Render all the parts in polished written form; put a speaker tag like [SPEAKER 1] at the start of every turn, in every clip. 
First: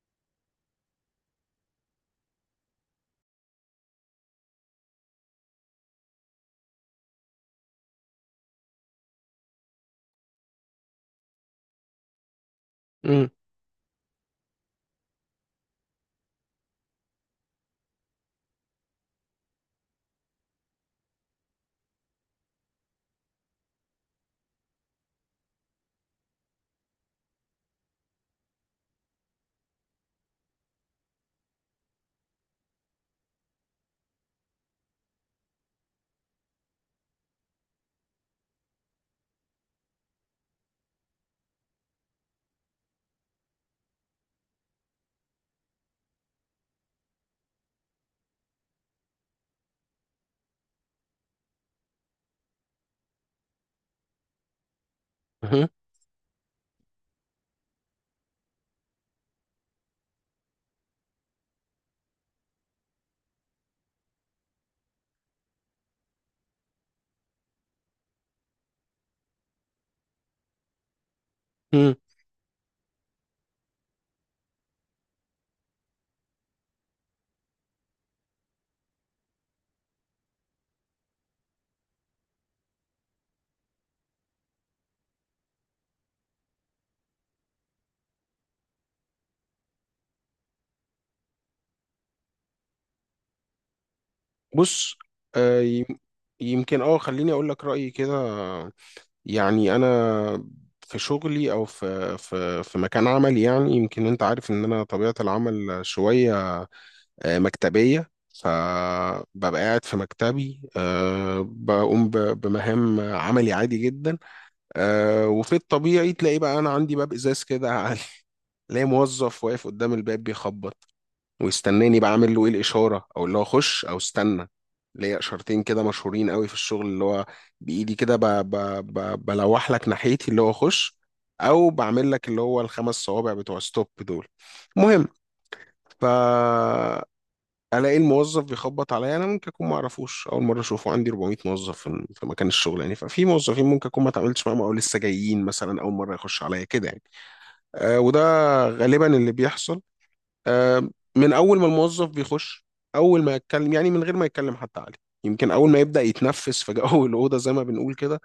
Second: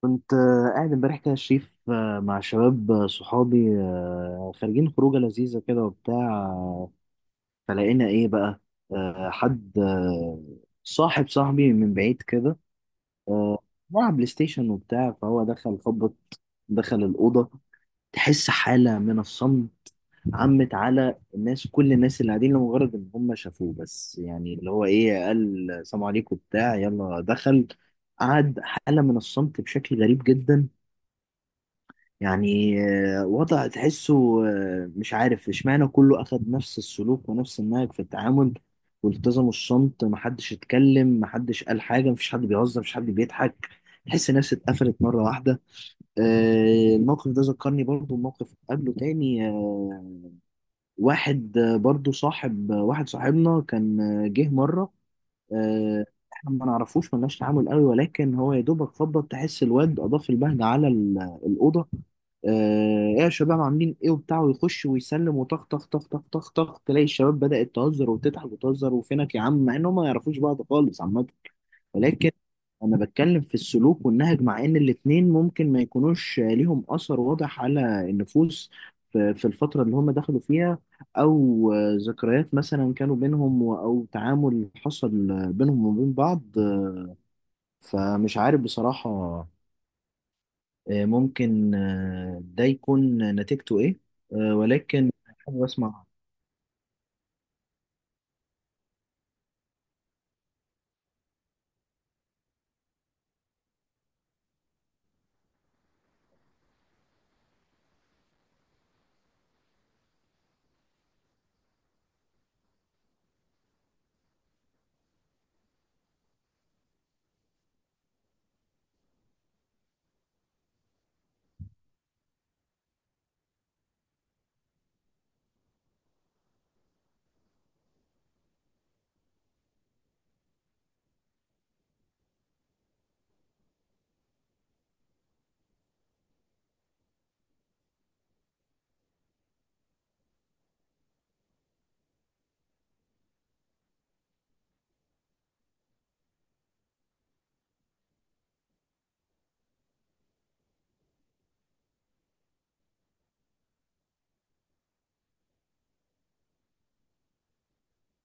[SPEAKER 1] كنت قاعد امبارح كده يا شريف، مع شباب، صحابي، خارجين خروجة لذيذة كده وبتاع. آه، فلقينا ايه بقى؟ حد، صاحبي من بعيد كده،
[SPEAKER 2] امم
[SPEAKER 1] آه، بيلعب بلاي ستيشن وبتاع. فهو دخل، خبط، دخل الأوضة، تحس حالة من الصمت عمت على الناس، كل الناس اللي قاعدين، لمجرد ان هم شافوه بس. يعني اللي هو ايه، قال سلام عليكم، بتاع، يلا دخل قعد، حالة من الصمت بشكل غريب جدا يعني. وضع تحسه، مش عارف اشمعنى كله أخد نفس السلوك ونفس النهج في التعامل، والتزموا الصمت، محدش اتكلم، محدش قال حاجة، مفيش حد بيهزر، مفيش حد بيضحك، تحس الناس اتقفلت مرة واحدة. الموقف ده ذكرني برضو بموقف قبله تاني. واحد، برضو صاحب، واحد صاحبنا كان، جه مرة،
[SPEAKER 2] اها،
[SPEAKER 1] آه، احنا ما نعرفوش، ملناش تعامل قوي، ولكن هو يا دوبك خبط، تحس الواد اضاف البهجه على الاوضه. آه، ايه يا شباب، عاملين ايه وبتاع، ويخش ويسلم وطخ طخ طخ طخ طخ طخ، تلاقي الشباب بدأت تهزر وتضحك وتهزر، وفينك يا عم، مع انهم ما يعرفوش بعض خالص عامه.
[SPEAKER 2] امم
[SPEAKER 1] ولكن انا بتكلم في السلوك والنهج، مع ان الاتنين ممكن ما يكونوش ليهم اثر واضح على النفوس في الفترة اللي هم دخلوا فيها، او ذكريات مثلا كانوا بينهم، او تعامل حصل بينهم وبين بعض. فمش عارف بصراحة، ممكن ده يكون نتيجته ايه.
[SPEAKER 2] بص.
[SPEAKER 1] ولكن
[SPEAKER 2] آه،
[SPEAKER 1] حابب
[SPEAKER 2] يم-
[SPEAKER 1] اسمع.
[SPEAKER 2] يمكن خليني اقول لك رايي كده. يعني انا في شغلي او في مكان عملي، يعني يمكن انت عارف ان انا طبيعه العمل شويه مكتبيه. فببقى قاعد في مكتبي، بقوم بمهام عملي عادي جدا. وفي الطبيعي تلاقي بقى انا عندي باب ازاز كده تلاقي موظف واقف قدام الباب بيخبط ويستناني بقى اعمل له ايه الاشاره، او اللي هو خش او استنى. ليا اشارتين كده مشهورين قوي في الشغل، اللي هو بايدي كده بلوح لك ناحيتي اللي هو خش، او بعمل لك اللي هو الخمس صوابع بتوع ستوب دول. المهم، ف الاقي الموظف بيخبط عليا، انا ممكن اكون ما اعرفوش، اول مره اشوفه، عندي 400 موظف في مكان الشغل يعني. ففي موظفين ممكن اكون ما اتعاملتش معاهم او لسه جايين مثلا اول مره يخش عليا كده يعني. وده غالبا اللي بيحصل. آه، من اول ما الموظف بيخش، اول ما يتكلم، يعني من غير ما يتكلم حتى، عليه يمكن اول ما يبدا يتنفس في جو الاوضه زي ما بنقول كده،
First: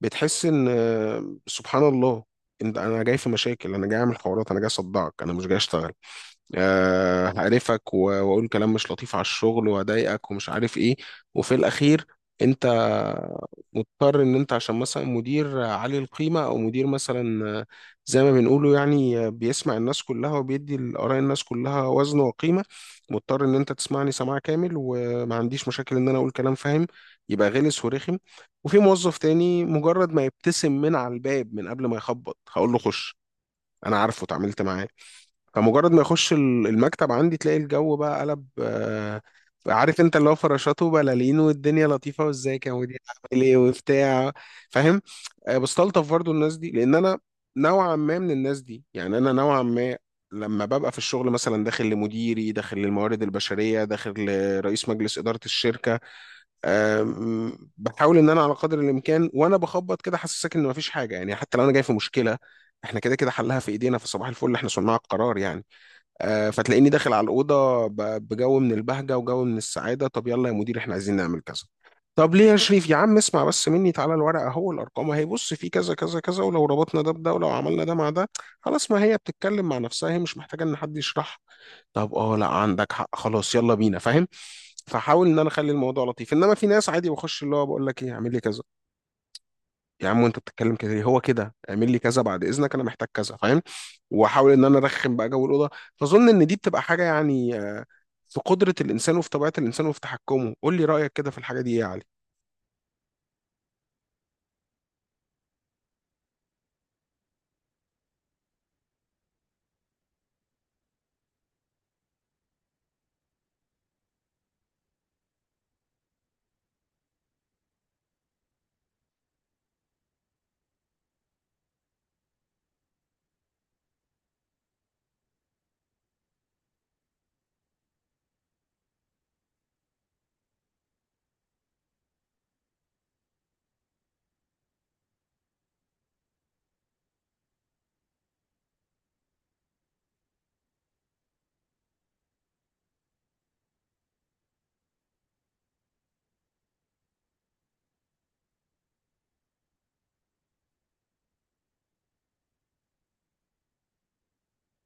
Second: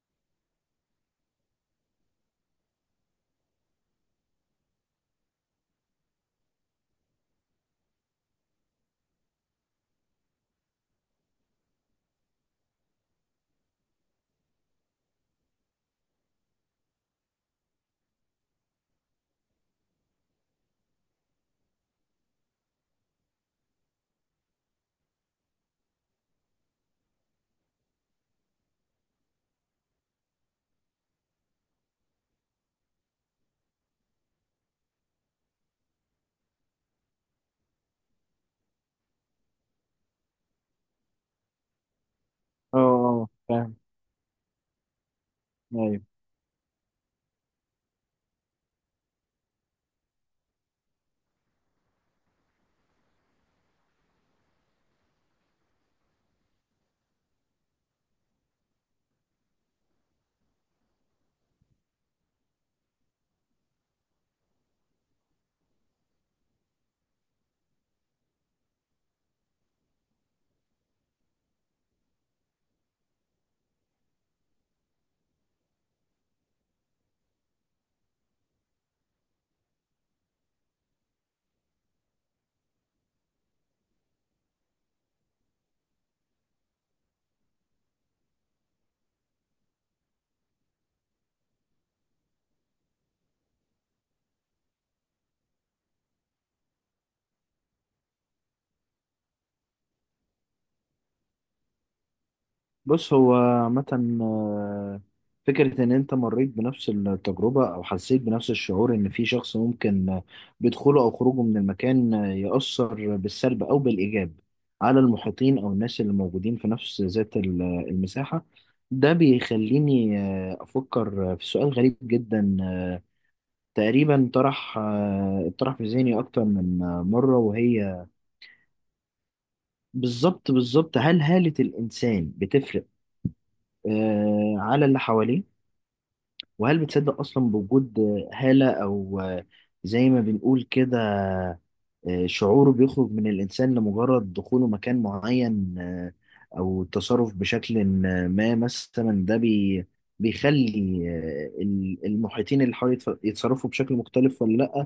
[SPEAKER 2] بتحس ان سبحان الله، انت انا جاي في مشاكل، انا جاي اعمل حوارات، انا جاي اصدعك، انا مش جاي اشتغل، هقرفك واقول كلام مش لطيف على الشغل واضايقك ومش عارف ايه. وفي الاخير انت مضطر، ان انت عشان مثلا مدير عالي القيمة، او مدير مثلا زي ما بنقوله يعني، بيسمع الناس كلها وبيدي لآراء الناس كلها وزن وقيمة، مضطر ان انت تسمعني سماع كامل وما عنديش مشاكل ان انا اقول كلام، فاهم؟ يبقى غلس ورخم. وفي موظف تاني مجرد ما يبتسم من على الباب من قبل ما يخبط هقول له خش، انا عارفه، اتعاملت معاه. فمجرد ما يخش المكتب عندي تلاقي الجو بقى قلب، عارف انت، اللي هو فراشات وبلالين والدنيا لطيفه، وازيك يا
[SPEAKER 1] اه،
[SPEAKER 2] مدير،
[SPEAKER 1] اه،
[SPEAKER 2] عامل ايه
[SPEAKER 1] فاهم.
[SPEAKER 2] وبتاع. فاهم؟ بستلطف
[SPEAKER 1] أيوة.
[SPEAKER 2] برضو الناس دي، لان انا نوعا ما من الناس دي. يعني انا نوعا ما، لما ببقى في الشغل مثلا داخل لمديري، داخل للموارد البشريه، داخل لرئيس مجلس اداره الشركه، بحاول ان انا على قدر الامكان وانا بخبط كده حاسسك ان مفيش حاجه، يعني حتى لو انا جاي في مشكله، احنا كده كده حلها في ايدينا، في صباح الفل، احنا صناع القرار يعني. فتلاقيني داخل على الأوضة بجو من البهجة وجو من السعادة. طب يلا يا مدير احنا عايزين نعمل كذا، طب ليه يا شريف يا عم؟ اسمع بس مني، تعالى الورقة اهو، الأرقام اهي، بص في كذا كذا كذا، ولو ربطنا ده بده ولو عملنا ده مع ده، خلاص ما هي بتتكلم مع نفسها، هي مش محتاجة إن حد يشرح. طب اه، لا عندك حق، خلاص يلا بينا، فاهم؟ فحاول إن أنا أخلي الموضوع لطيف. إنما في ناس عادي بخش، اللي هو بقول لك إيه، اعمل لي كذا، يا عم وانت بتتكلم كده ليه؟ هو كده اعمل لي كذا بعد اذنك انا محتاج كذا، فاهم؟ واحاول ان انا ارخم بقى جو الاوضه. فاظن ان دي بتبقى حاجه يعني في قدره الانسان وفي طبيعه الانسان وفي تحكمه. قول لي رايك كده في الحاجه دي ايه يا علي.
[SPEAKER 1] بص هو عامة، آه، فكرة إن أنت مريت بنفس التجربة أو حسيت بنفس الشعور، إن في شخص ممكن بدخوله أو خروجه من المكان يأثر بالسلب أو بالإيجاب على المحيطين أو الناس اللي موجودين في نفس ذات المساحة. ده بيخليني أفكر في سؤال غريب جدا، تقريبا طرح في ذهني أكتر من مرة، وهي بالظبط هل هالة الإنسان بتفرق على اللي حواليه؟ وهل بتصدق أصلا بوجود هالة، أو زي ما بنقول كده شعوره، بيخرج من الإنسان لمجرد دخوله مكان معين، أو التصرف بشكل ما مثلا؟ ده بيخلي المحيطين اللي حواليه يتصرفوا بشكل مختلف ولا لأ؟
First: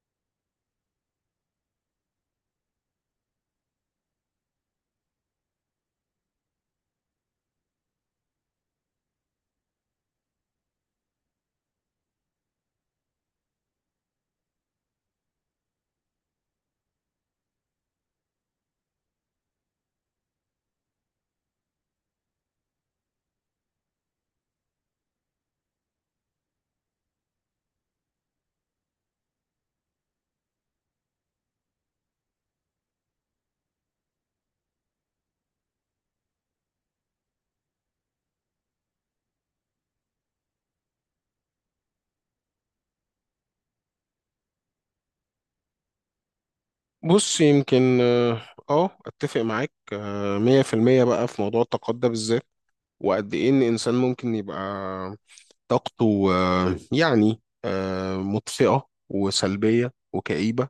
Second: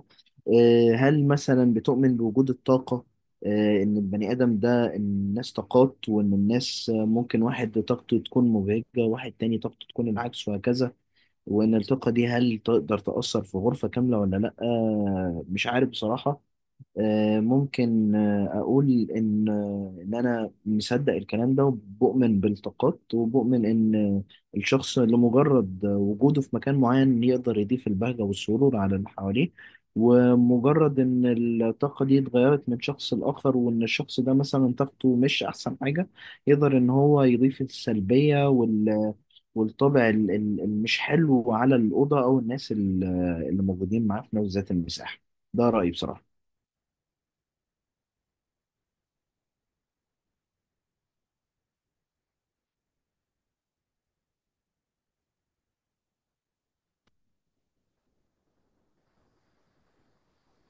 [SPEAKER 1] هل مثلا بتؤمن بوجود الطاقة؟ إن البني آدم ده، الناس طاقات، وإن الناس ممكن واحد طاقته تكون مبهجة، واحد تاني طاقته تكون العكس، وهكذا. وان الثقه دي هل تقدر تاثر في غرفه كامله ولا لا؟ مش عارف بصراحه. ممكن اقول ان، ان انا مصدق الكلام ده، وبؤمن بالطاقات، وبؤمن ان الشخص لمجرد وجوده في مكان معين يقدر يضيف البهجه والسرور على اللي حواليه. ومجرد ان الطاقه دي اتغيرت من شخص لاخر، وان الشخص ده مثلا طاقته مش احسن حاجه، يقدر ان هو يضيف السلبيه والطابع المش حلو على الأوضة أو اللي موجودين معاه في نفس ذات المساحة. ده رأيي بصراحة.
[SPEAKER 2] بص، يمكن اتفق معاك 100%، بقى في موضوع الطاقات ده بالذات. وقد ايه ان انسان ممكن يبقى طاقته مطفئه وسلبيه وكئيبه،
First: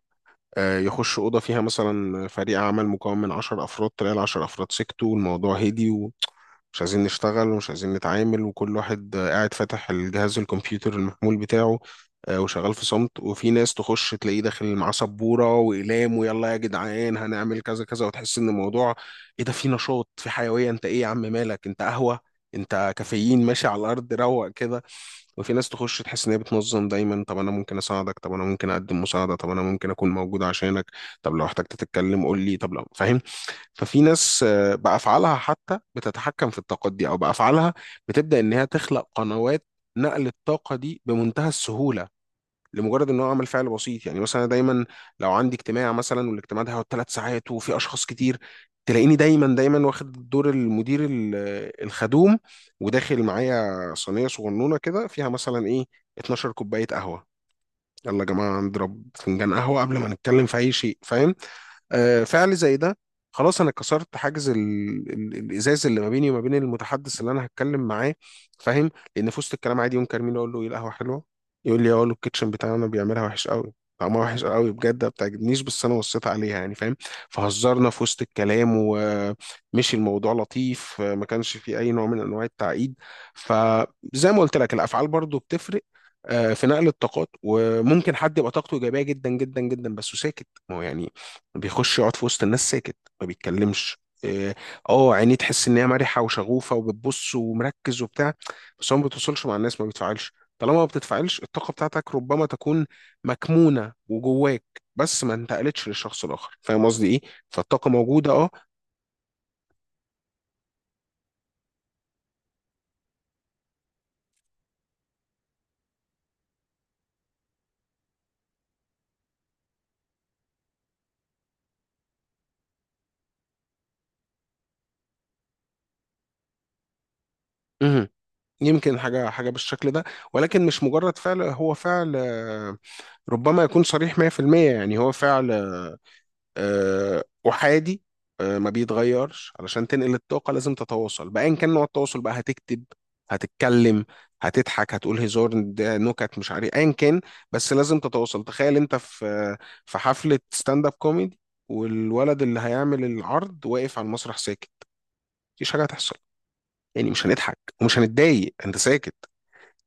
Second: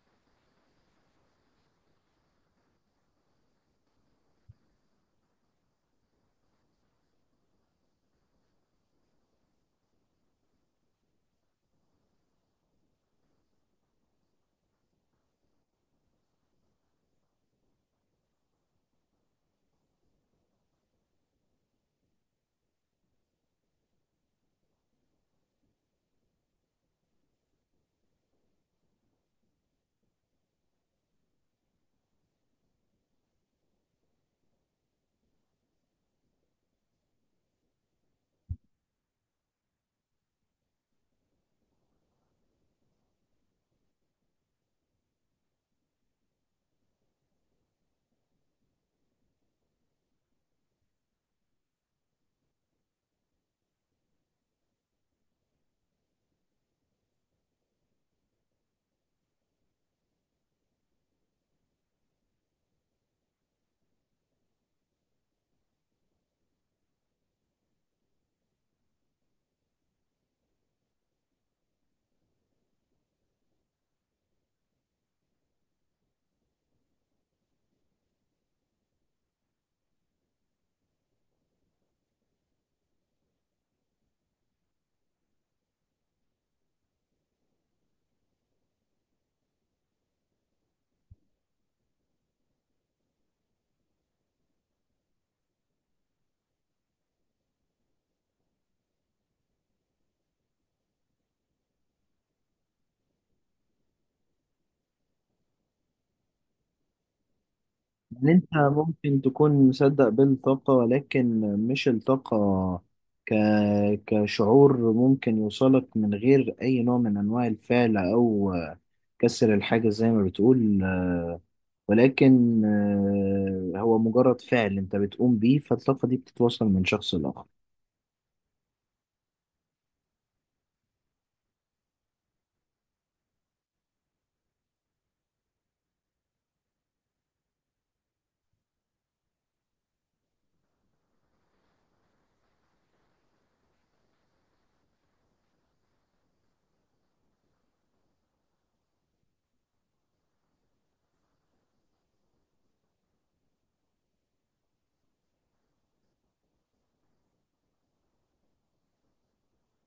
[SPEAKER 2] يخش أوضة فيها مثلا فريق عمل مكون من 10 أفراد، تلاقي العشر أفراد سكتوا، والموضوع هدي، ومش عايزين نشتغل ومش عايزين نتعامل، وكل واحد قاعد فاتح الجهاز الكمبيوتر المحمول بتاعه، وشغال في صمت. وفي ناس تخش تلاقيه داخل معاه سبوره واقلام، ويلا يا جدعان هنعمل كذا كذا، وتحس ان الموضوع ايه ده، في نشاط، في حيويه، انت ايه يا عم مالك، انت قهوه؟ انت كافيين ماشي على الارض، روق كده. وفي ناس تخش تحس ان هي بتنظم دايما، طب انا ممكن اساعدك، طب انا ممكن اقدم مساعده، طب انا ممكن اكون موجود عشانك، طب لو احتجت تتكلم قول لي، طب لو، فاهم؟ ففي ناس بافعالها حتى بتتحكم في الطاقات دي، او بافعالها بتبدا ان هي تخلق قنوات نقل الطاقه دي بمنتهى السهوله، لمجرد ان هو عمل فعل بسيط. يعني مثلا، دايما لو عندي اجتماع مثلا والاجتماع ده هيقعد 3 ساعات وفي اشخاص كتير، تلاقيني دايما دايما واخد دور المدير الخدوم، وداخل معايا صينيه صغنونه كده فيها مثلا ايه، 12 كوبايه قهوه. يلا يا جماعه نضرب فنجان قهوه قبل ما نتكلم في اي شيء، فاهم؟ فعل زي ده، خلاص انا كسرت حاجز الازاز اللي ما بيني وما بين المتحدث اللي انا هتكلم معاه. فاهم؟ لان في وسط الكلام عادي ينكر مين اقول له ايه القهوه حلوه، يقول لي اقول له الكيتشن بتاعنا بيعملها وحش قوي، طعمها وحش قوي بجد ما بتعجبنيش، بس انا وصيت عليها يعني، فاهم؟ فهزرنا في وسط الكلام ومشي الموضوع لطيف، ما كانش فيه اي نوع من انواع التعقيد. فزي ما قلت لك الافعال برضو بتفرق في نقل الطاقات. وممكن حد يبقى طاقته ايجابيه جدا جدا جدا، بس ساكت. ما هو يعني بيخش يقعد في وسط الناس ساكت، ما بيتكلمش، إيه، اه عينيه تحس ان هي مرحه وشغوفه وبتبص ومركز وبتاع، بس هو ما بتوصلش مع الناس، ما بيتفاعلش. طالما ما بتتفاعلش الطاقه بتاعتك ربما تكون مكمونه وجواك، بس ما انتقلتش للشخص الاخر، فاهم قصدي ايه؟ فالطاقه
[SPEAKER 1] إن
[SPEAKER 2] موجوده،
[SPEAKER 1] أنت
[SPEAKER 2] اه
[SPEAKER 1] ممكن تكون مصدق بالطاقة، ولكن مش الطاقة ك... كشعور ممكن يوصلك من غير أي نوع من أنواع الفعل أو كسر الحاجة زي ما بتقول، ولكن هو مجرد فعل أنت بتقوم بيه، فالطاقة دي بتتوصل من شخص لآخر.
[SPEAKER 2] مهم. يمكن حاجه حاجه بالشكل ده، ولكن مش مجرد فعل. هو فعل ربما يكون صريح 100%. يعني هو فعل احادي ما بيتغيرش. علشان تنقل الطاقه لازم تتواصل، بايا كان نوع التواصل بقى، هتكتب، هتتكلم، هتضحك، هتقول هزار، ده نكت، مش عارف ايا كان، بس لازم تتواصل. تخيل انت في حفله ستاند اب كوميدي، والولد اللي هيعمل العرض واقف على المسرح ساكت، مفيش حاجه هتحصل، يعني مش هنضحك ومش هنتضايق، انت ساكت.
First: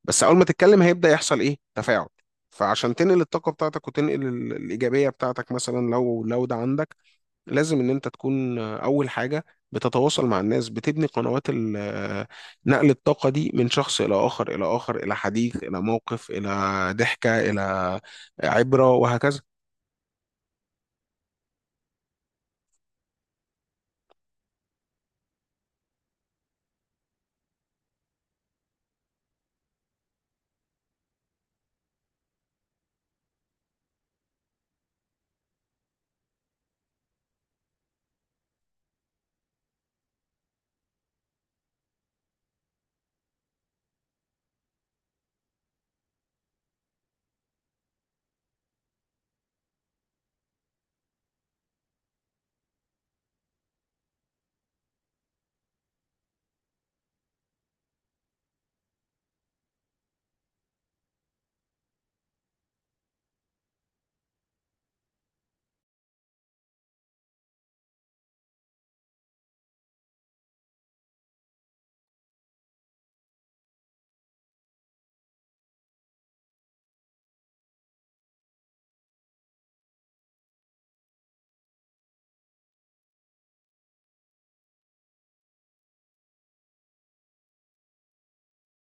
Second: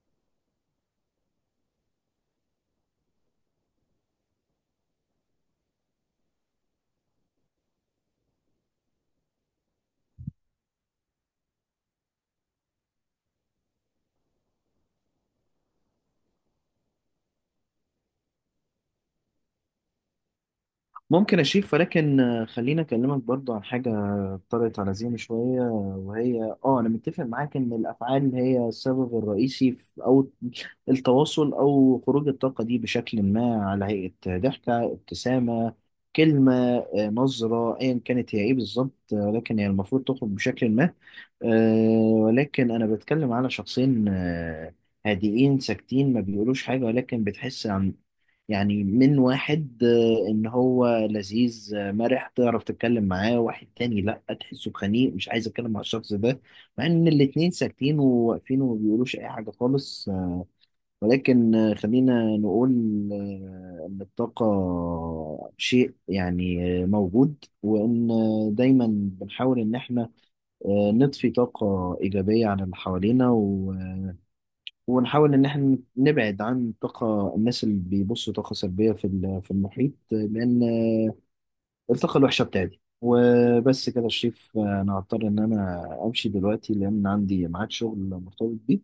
[SPEAKER 2] بس اول ما تتكلم هيبدا يحصل ايه، تفاعل. فعشان تنقل الطاقه بتاعتك وتنقل الايجابيه بتاعتك، مثلا لو ده عندك، لازم ان انت تكون اول حاجه بتتواصل مع الناس، بتبني قنوات نقل الطاقه دي من شخص الى اخر الى اخر، الى حديث الى موقف الى ضحكه الى عبره، وهكذا.
[SPEAKER 1] ممكن أشيف، ولكن خليني أكلمك برضو عن حاجة طرقت على ذهني شوية، وهي آه، أنا متفق معاك إن الأفعال هي السبب الرئيسي في، أو التواصل أو خروج الطاقة دي بشكل ما، على هيئة ضحكة، ابتسامة، كلمة، نظرة، أيا كانت هي إيه بالظبط، لكن هي المفروض تخرج بشكل ما. ولكن أنا بتكلم على شخصين هادئين ساكتين، ما بيقولوش حاجة، ولكن بتحس عن، يعني من واحد، ان هو لذيذ مرح تعرف تتكلم معاه، واحد تاني لا، تحسه خنيق مش عايز اتكلم مع الشخص ده، مع ان الاتنين ساكتين وواقفين وما بيقولوش اي حاجة خالص. ولكن خلينا نقول ان الطاقة شيء يعني موجود، وان دايما بنحاول ان احنا نضفي طاقة ايجابية عن اللي حوالينا، و ونحاول إن إحنا نبعد عن طاقة الناس اللي بيبصوا طاقة سلبية في المحيط، لأن الطاقة الوحشة بتاعتي. وبس كده يا شريف، أنا هضطر إن أنا أمشي دلوقتي لأن عندي ميعاد شغل مرتبط بيه.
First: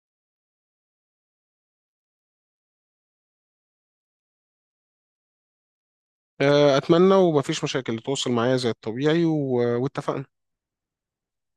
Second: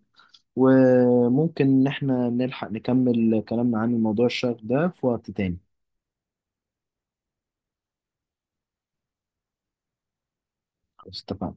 [SPEAKER 1] وممكن إن إحنا نلحق نكمل كلامنا عن الموضوع الشاغ ده في وقت تاني.
[SPEAKER 2] اتمنى، ومفيش مشاكل، تواصل معايا زي الطبيعي واتفقنا.
[SPEAKER 1] خلاص اتفقنا.